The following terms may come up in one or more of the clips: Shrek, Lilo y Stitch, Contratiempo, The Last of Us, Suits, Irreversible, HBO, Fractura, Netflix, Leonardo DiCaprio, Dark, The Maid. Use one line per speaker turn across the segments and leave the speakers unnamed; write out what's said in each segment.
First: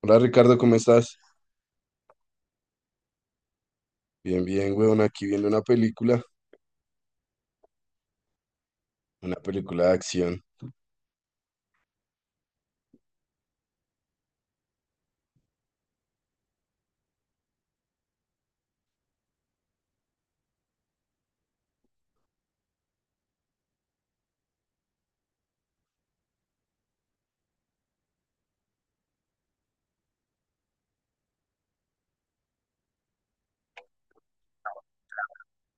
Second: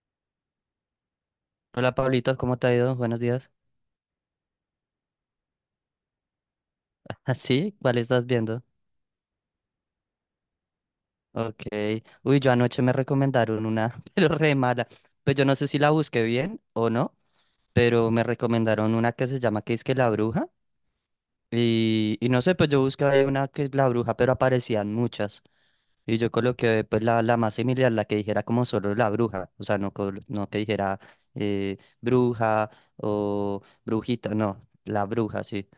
Hola Ricardo, ¿cómo estás?
Hola Pablito, ¿cómo te ha ido? Buenos días.
Bien, bien, weón, aquí viendo
¿Así? ¿Cuál estás viendo?
una película de acción.
Ok. Uy, yo anoche me recomendaron una, pero re mala. Pues yo no sé si la busqué bien o no, pero me recomendaron una que se llama que es que La Bruja. Y no sé, pues yo busqué ahí una que es La Bruja, pero aparecían muchas. Y yo coloqué pues la más similar, la que dijera como solo La Bruja. O sea, no, no que dijera bruja o brujita, no, La Bruja, sí.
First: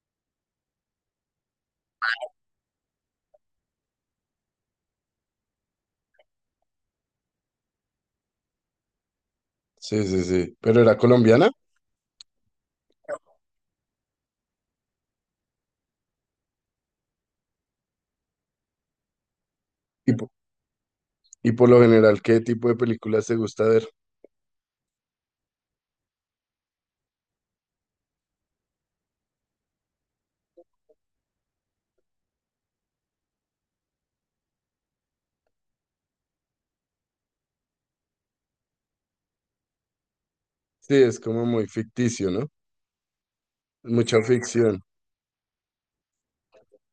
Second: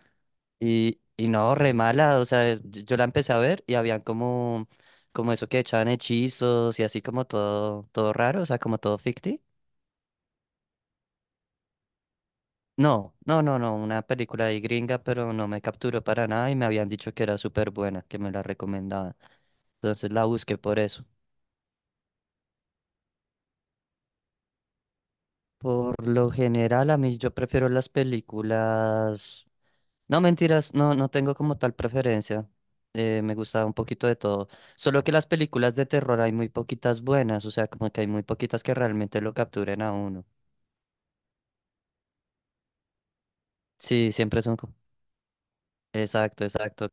Y no, re mala, o sea, yo la empecé a ver y habían como, como eso que echaban hechizos y así como todo, todo raro, o sea, como todo ficti.
Sí, sí, sí. ¿Pero era colombiana?
No, no, no, no, una película de gringa, pero no me capturó para nada y me habían dicho que era súper buena, que me la recomendaban.
Y,
Entonces la
po-
busqué por eso.
y por lo general, ¿qué tipo de películas te gusta ver?
Por lo general, a mí yo prefiero las películas. No, mentiras, no, no tengo como tal preferencia. Me gusta un poquito de todo. Solo que las películas de terror hay muy poquitas buenas, o sea, como que hay muy poquitas que realmente lo capturen a uno.
Sí, es como muy ficticio, ¿no?
Sí,
Mucha
siempre son...
ficción.
Exacto, exacto.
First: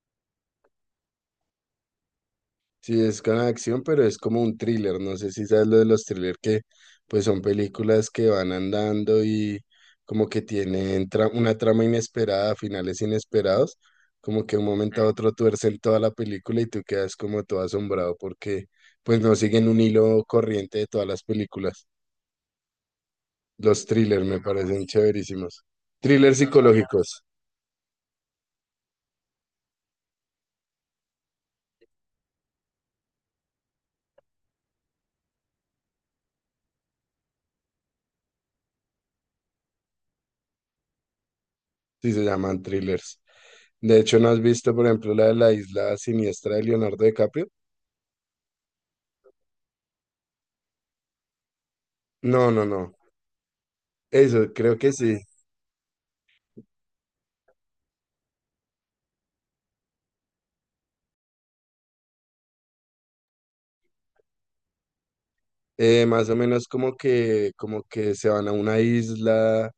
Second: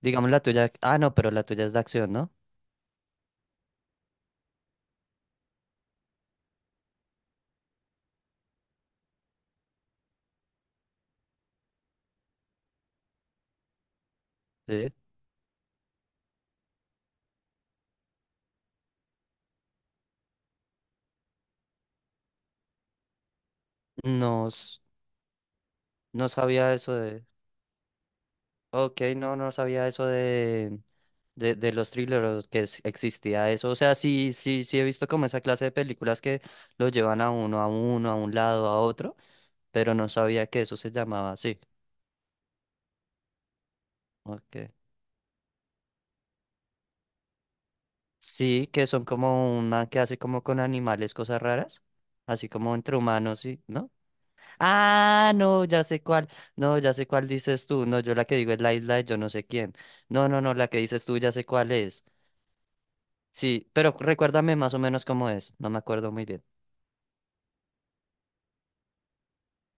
Digamos la tuya... Ah, no, pero la tuya es de acción, ¿no?
Sí, es con acción, pero es como un thriller. No sé si sabes lo de los thrillers que pues son películas que van andando y como que tienen una trama inesperada, finales inesperados, como que de un
Sí.
momento a otro tuercen toda la película y tú quedas como todo asombrado porque pues no siguen un hilo corriente de todas las películas. Los thrillers me
No,
parecen chéverísimos.
no
Thrillers
sabía eso
psicológicos,
de... Ok, no, no sabía eso de... De los thrillers, que existía eso. O sea, sí, sí, sí he visto como esa clase de películas que lo llevan a uno, a uno, a un lado, a otro. Pero no sabía que eso se llamaba así.
sí se llaman thrillers. De hecho, ¿no has
¿Ok?
visto, por ejemplo, la de la isla siniestra de Leonardo DiCaprio?
Sí, que son como una que hace como con animales cosas raras, así
No, no,
como
no.
entre humanos, ¿sí? ¿No?
Eso, creo que sí.
Ah, no, ya sé cuál, no, ya sé cuál dices tú, no, yo la que digo es la isla de yo no sé quién. No, no, no, la que dices tú ya sé cuál es. Sí, pero recuérdame más o menos cómo es, no me acuerdo muy
Más o
bien.
menos como que se van a una isla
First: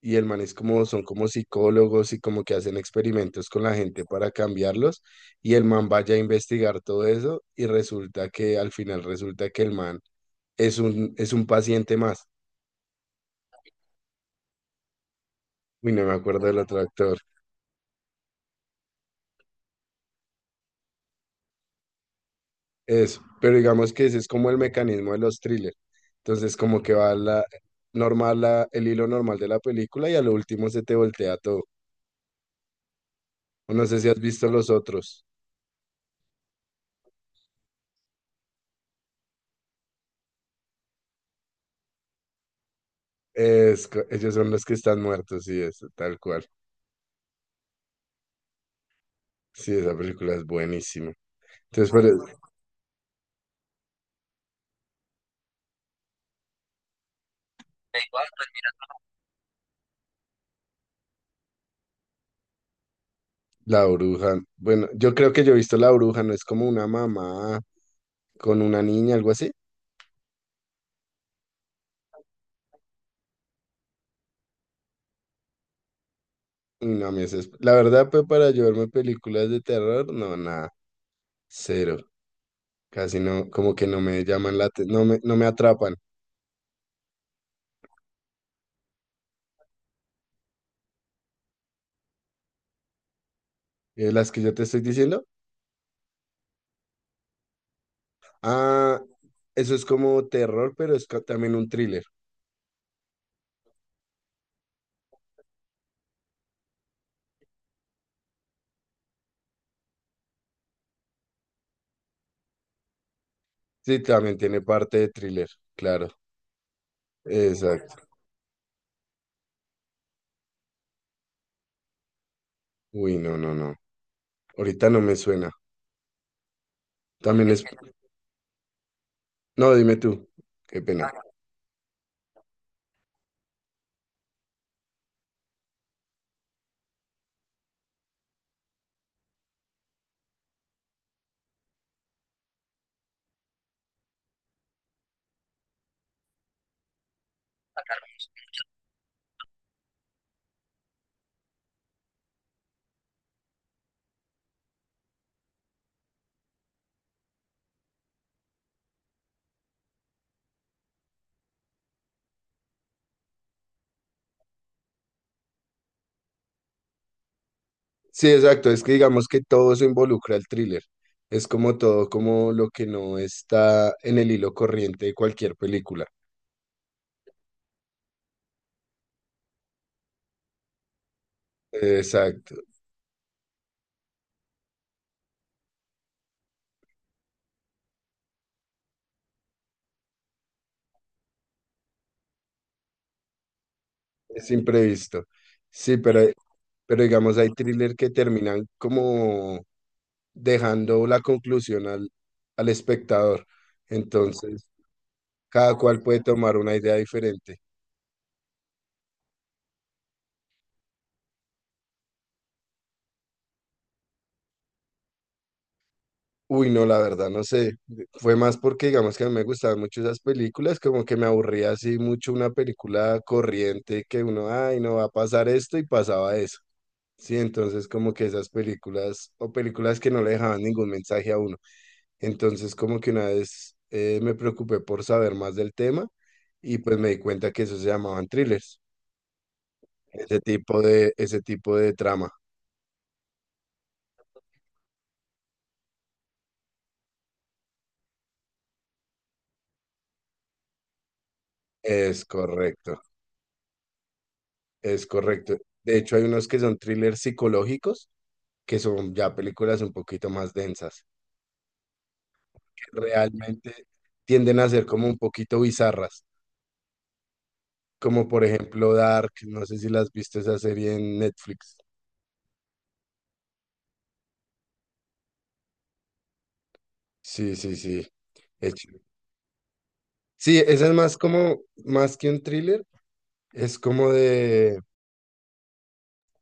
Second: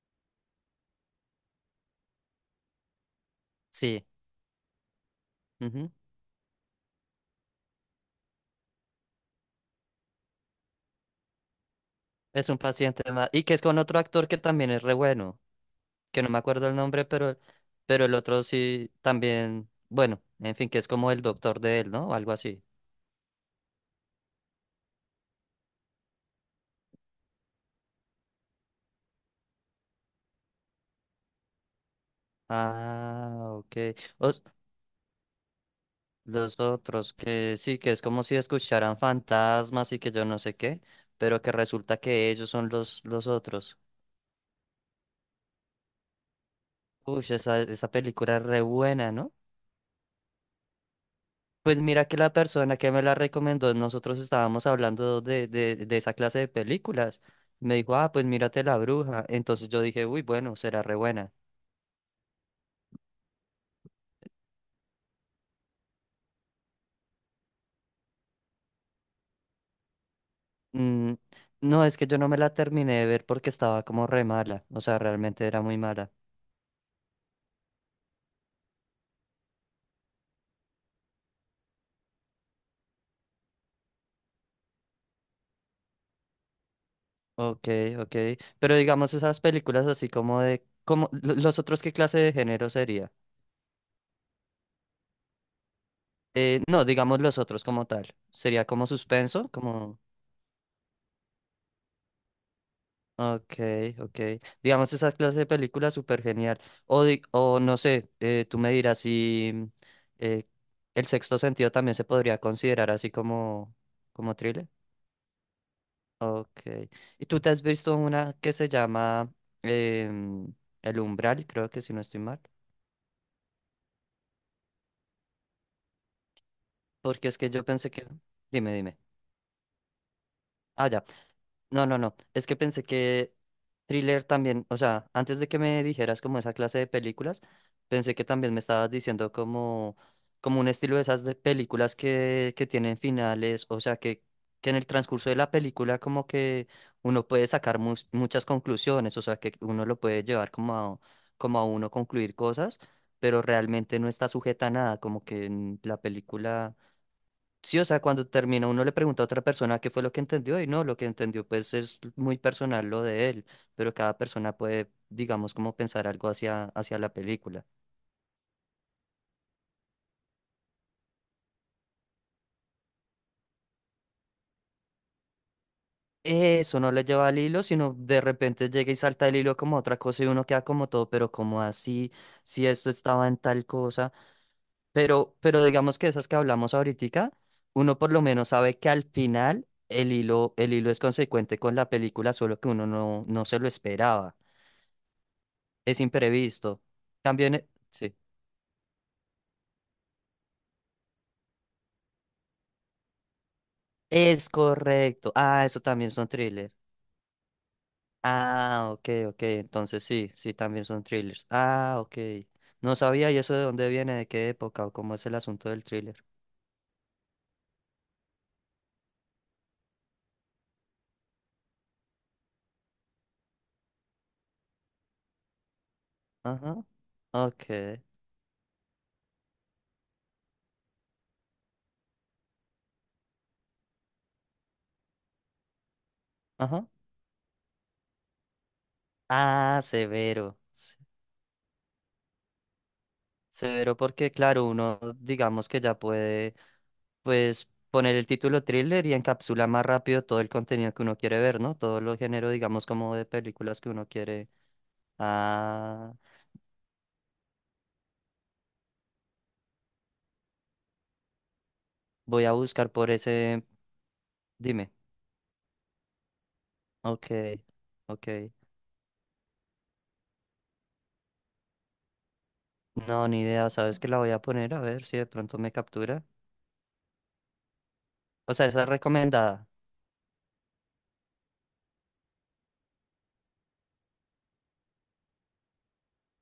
y el man es como, son como psicólogos y como que hacen experimentos con la gente
Sí,
para cambiarlos y el man
ujú.
vaya a investigar todo eso y resulta que al final resulta que el man es un paciente más.
Es un paciente más, y que es con otro actor que también es re bueno.
Uy, no me
Que no me
acuerdo del
acuerdo el
otro
nombre,
actor.
pero el otro sí también, bueno, en fin, que es como el doctor de él, ¿no? O algo así.
Eso, pero digamos que ese es como el mecanismo de los thrillers. Entonces como que va la normal, la, el hilo normal de la película y a lo último se te voltea todo.
Ah,
O
ok.
no sé si has
Os-
visto los otros.
los otros que sí, que es como si escucharan fantasmas y que yo no sé qué, pero que resulta que ellos son los otros.
Ellos son los que están muertos, sí, es tal cual.
Uy, esa película es re buena, ¿no?
Sí, esa película es buenísima.
Pues
Entonces,
mira que
pero
la persona que me la recomendó, nosotros estábamos hablando de esa clase de películas. Me dijo, ah, pues mírate La Bruja. Entonces yo dije, uy, bueno, será re buena.
la bruja, bueno, yo creo que yo he visto la bruja, no es como una mamá con una niña, algo así.
Mm, no, es que yo no me la terminé de ver porque estaba como re mala, o sea, realmente era muy mala.
Uy, no, a mí la verdad, pues para yo verme películas de terror, no, nada, cero. Casi no, como que no me llaman la atención, no me, no me atrapan.
Ok, ok, pero digamos esas películas así como de, como, los otros, ¿qué clase de género sería?
Las que yo te estoy diciendo,
No, digamos los otros como tal, sería como
ah,
suspenso,
eso es
como,
como terror, pero es también un thriller.
ok, ok, digamos esa clase de película súper genial, o, o no sé, tú me dirás si eh, el sexto sentido también se podría considerar así como,
Sí,
como
también tiene
thriller.
parte de thriller, claro.
Ok. ¿Y tú te has visto
Exacto.
una que se llama em, El Umbral? Creo que si no estoy mal.
Uy, no, no, no. Ahorita no me suena.
Porque es
También
que yo
es...
pensé que... Dime, dime.
No, dime tú. Qué
Ah, ya.
pena.
No, no, no. Es que pensé que thriller también, o sea, antes de que me dijeras como esa clase de películas, pensé que también me estabas diciendo como, como un estilo de esas de películas que tienen finales, o sea, que en el transcurso de la película como que uno puede sacar muchas conclusiones, o sea, que uno lo puede llevar como a, como a uno concluir cosas, pero realmente no está sujeta a nada, como que en la película... Sí, o sea, cuando termina uno le pregunta a otra persona qué fue lo que entendió y no, lo que entendió pues es muy personal lo de él, pero cada persona puede, digamos, como pensar algo hacia, hacia la película.
Sí, exacto. Es que digamos que todo eso involucra el thriller. Es como todo, como lo que no está en el hilo corriente de cualquier película.
Eso no le lleva al hilo, sino de repente llega y salta el hilo como otra cosa y uno queda como todo, pero como así,
Exacto.
si esto estaba en tal cosa, pero digamos que esas que hablamos ahorita, uno por lo menos sabe que al final el hilo es consecuente con la película, solo que uno no, no se lo esperaba.
Es imprevisto. Sí,
Es imprevisto.
pero digamos
Cambio
hay
en...
thriller que
Sí.
terminan como dejando la conclusión al, al espectador.
Es
Entonces,
correcto. Ah,
cada
eso
cual
también
puede
son
tomar
thrillers.
una idea diferente.
Ah, ok, ok. Entonces sí, sí, también son thrillers. Ah, ok. No sabía y eso de dónde viene, de qué época o cómo es el asunto del thriller.
Uy, no, la verdad, no sé. Fue más porque, digamos, que a mí me gustaban mucho esas películas, como que me aburría así mucho una película corriente que uno, ay, no va a pasar esto y pasaba eso.
Ajá.
Sí,
Ok.
entonces como que esas películas o películas que no le dejaban ningún mensaje a uno. Entonces como que una vez me preocupé por saber más del tema y
Ajá.
pues me di cuenta que eso se llamaban thrillers,
Ah, severo.
ese tipo de trama.
Severo porque, claro, uno digamos que ya puede, pues, poner el título thriller y encapsula más rápido todo el contenido que uno quiere ver, ¿no? Todo los
Es
género, digamos,
correcto,
como de películas que uno quiere.
es correcto. De
Ah,
hecho, hay unos que son thrillers psicológicos que son ya películas un poquito más densas,
voy a
que
buscar por ese.
realmente tienden a ser
Dime.
como un poquito bizarras,
Ok,
como
ok.
por ejemplo Dark, no sé si las viste esa serie en Netflix.
No, ni idea. ¿Sabes que la voy a poner? A ver si de pronto me captura.
Sí, sí, sí.
O sea,
es
esa es
ch-
recomendada.
Sí, esa es más como, más que un thriller, es como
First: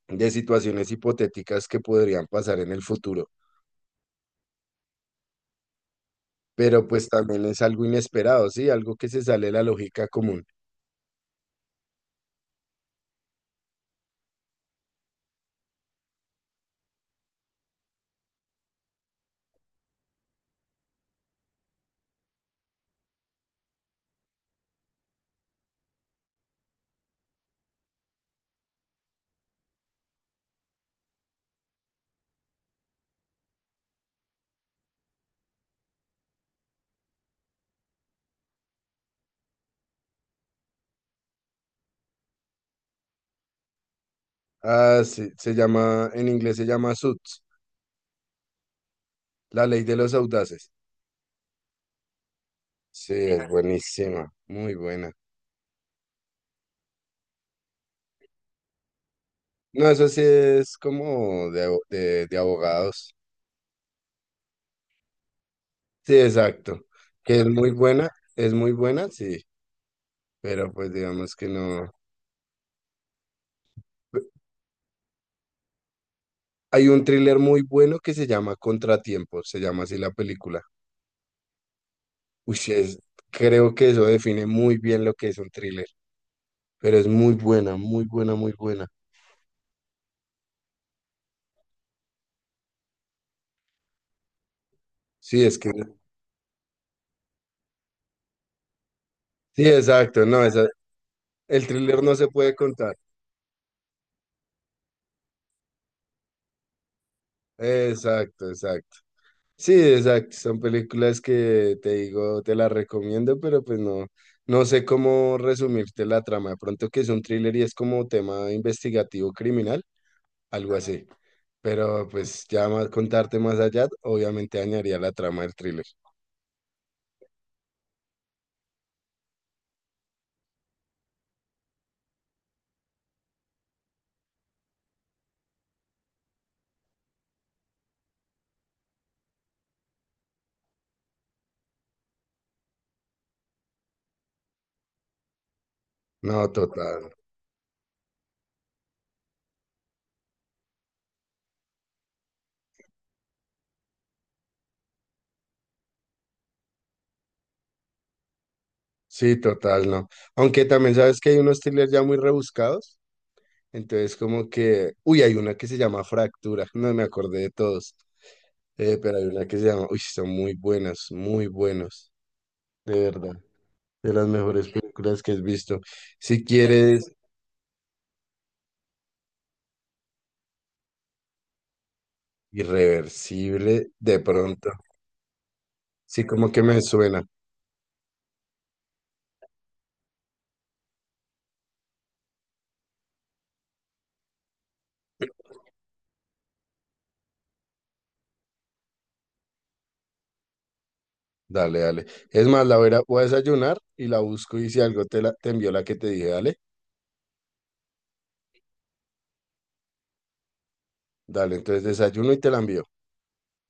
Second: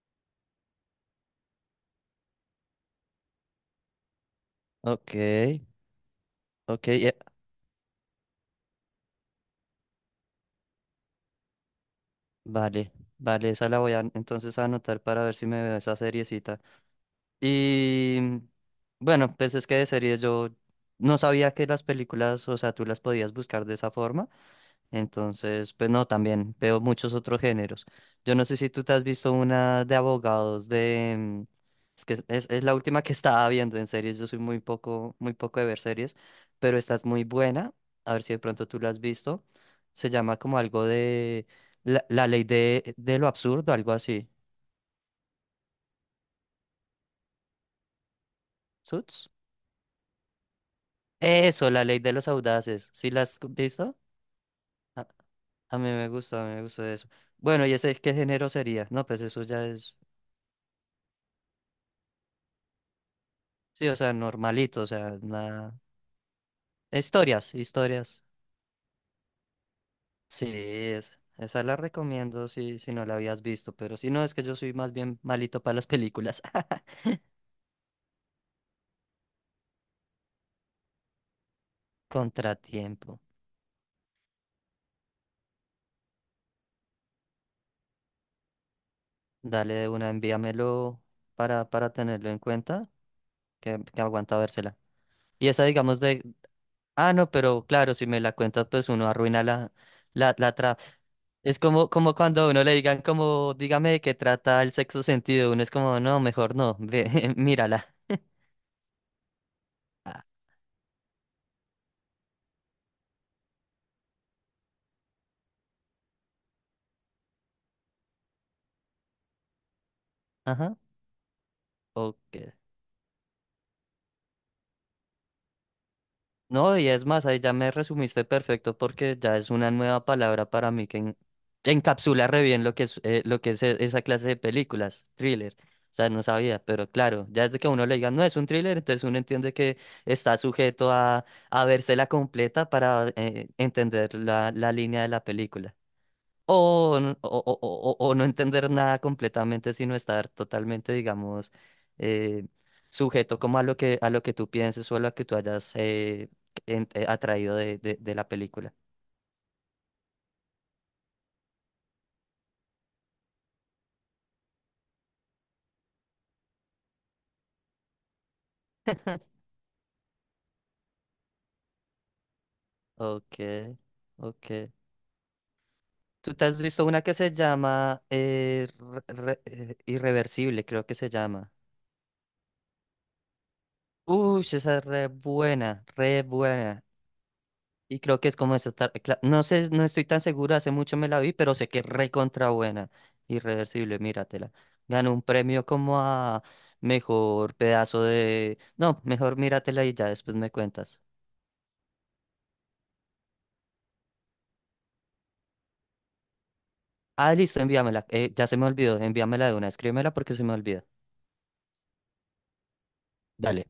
de situaciones hipotéticas que podrían pasar en el futuro,
Ok,
pero
ok.
pues también es algo inesperado, ¿sí? Algo que se sale de la lógica común.
Vale, vale. Esa la voy a entonces a anotar para ver si me veo esa seriecita. Y bueno, pues es que de series yo no sabía que las películas, o sea, tú las podías buscar de esa forma. Entonces, pues no, también veo muchos otros géneros. Yo no sé si tú te has visto una de abogados de... es que es, es la última que estaba viendo en series. Yo soy muy poco de ver series, pero esta es muy buena. A ver si de pronto tú la has visto. Se llama como algo de la ley de lo absurdo, algo así.
Ah, sí, se llama, en inglés se llama Suits,
¿Suits?
la ley de los audaces.
Eso, la ley de los audaces. ¿Sí
Sí,
la has
es
visto?
buenísima, muy
A,
buena.
a mí me gusta, a mí me gusta eso. Bueno, ¿y ese qué género sería? No, pues eso ya
No,
es...
eso sí es como de, de abogados.
Sí, o sea, normalito, o sea, nada.
Sí, exacto. Que
Historias, historias.
es muy buena, sí,
Sí,
pero pues
es,
digamos que
esa la
no.
recomiendo si, si no la habías visto, pero si no, es que yo soy más bien malito para las películas.
Hay un thriller muy bueno que se llama Contratiempo, se llama así la película. Uy, sí, es,
Contratiempo.
creo que eso define muy bien lo que es un thriller, pero es muy buena, muy buena, muy buena.
Dale de una, envíamelo para tenerlo en cuenta, que aguanta vérsela.
Sí,
Y
es
esa,
que,
digamos, de. Ah, no, pero claro, si me la cuentas, pues uno arruina
sí,
la,
exacto,
la, es
el
como,
thriller no
como
se
cuando a
puede
uno le
contar.
digan, como, dígame de qué trata el sexto sentido. Uno es como, no, mejor no, ve, mírala.
Exacto, exacto. Sí,
Ah,
exacto. Son películas que te digo, te las recomiendo, pero pues no, no sé cómo resumirte la trama. De pronto que es un thriller y es como tema investigativo criminal, algo
ajá.
así. Pero pues
Ok.
ya más contarte más allá, obviamente dañaría la trama del thriller.
No, y es más, ahí ya me resumiste perfecto porque ya es una nueva palabra para mí que encapsula re bien lo que es esa clase de películas, thriller. O sea, no sabía, pero claro, ya desde que a uno le diga, no es un thriller, entonces uno entiende que está sujeto a vérsela completa para entender la línea de la película.
No,
O,
total.
o, no entender nada completamente, sino estar totalmente, digamos, eh, sujeto como a lo que tú pienses o a lo que tú hayas atraído de la película.
Sí, total, no. Aunque también sabes que hay unos thrillers ya muy rebuscados. Entonces, como que, uy, hay una que se llama Fractura, no me acordé de todos, pero hay una que se llama, uy, son muy buenas, muy buenos, de verdad,
Ok,
de las mejores
ok.
películas que has visto.
¿Tú
Si
te has visto una
quieres,
que se llama Irreversible, creo que se llama?
Irreversible, de
Uy,
pronto,
esa es re buena, re
sí, como que me
buena.
suena,
Y creo que es como esa no sé, no estoy tan segura, hace mucho me la vi, pero sé que es recontra buena. Irreversible, míratela. Ganó un premio como a mejor pedazo de. No, mejor míratela y ya después me cuentas.
dale, dale. Es más, la voy voy a desayunar y la busco y si algo te, la, te envió la que te dije, dale,
Ah, listo, envíamela. Ya se me olvidó, envíamela de una, escríbemela porque se me olvida.
dale, entonces desayuno y te la envío.
Dale.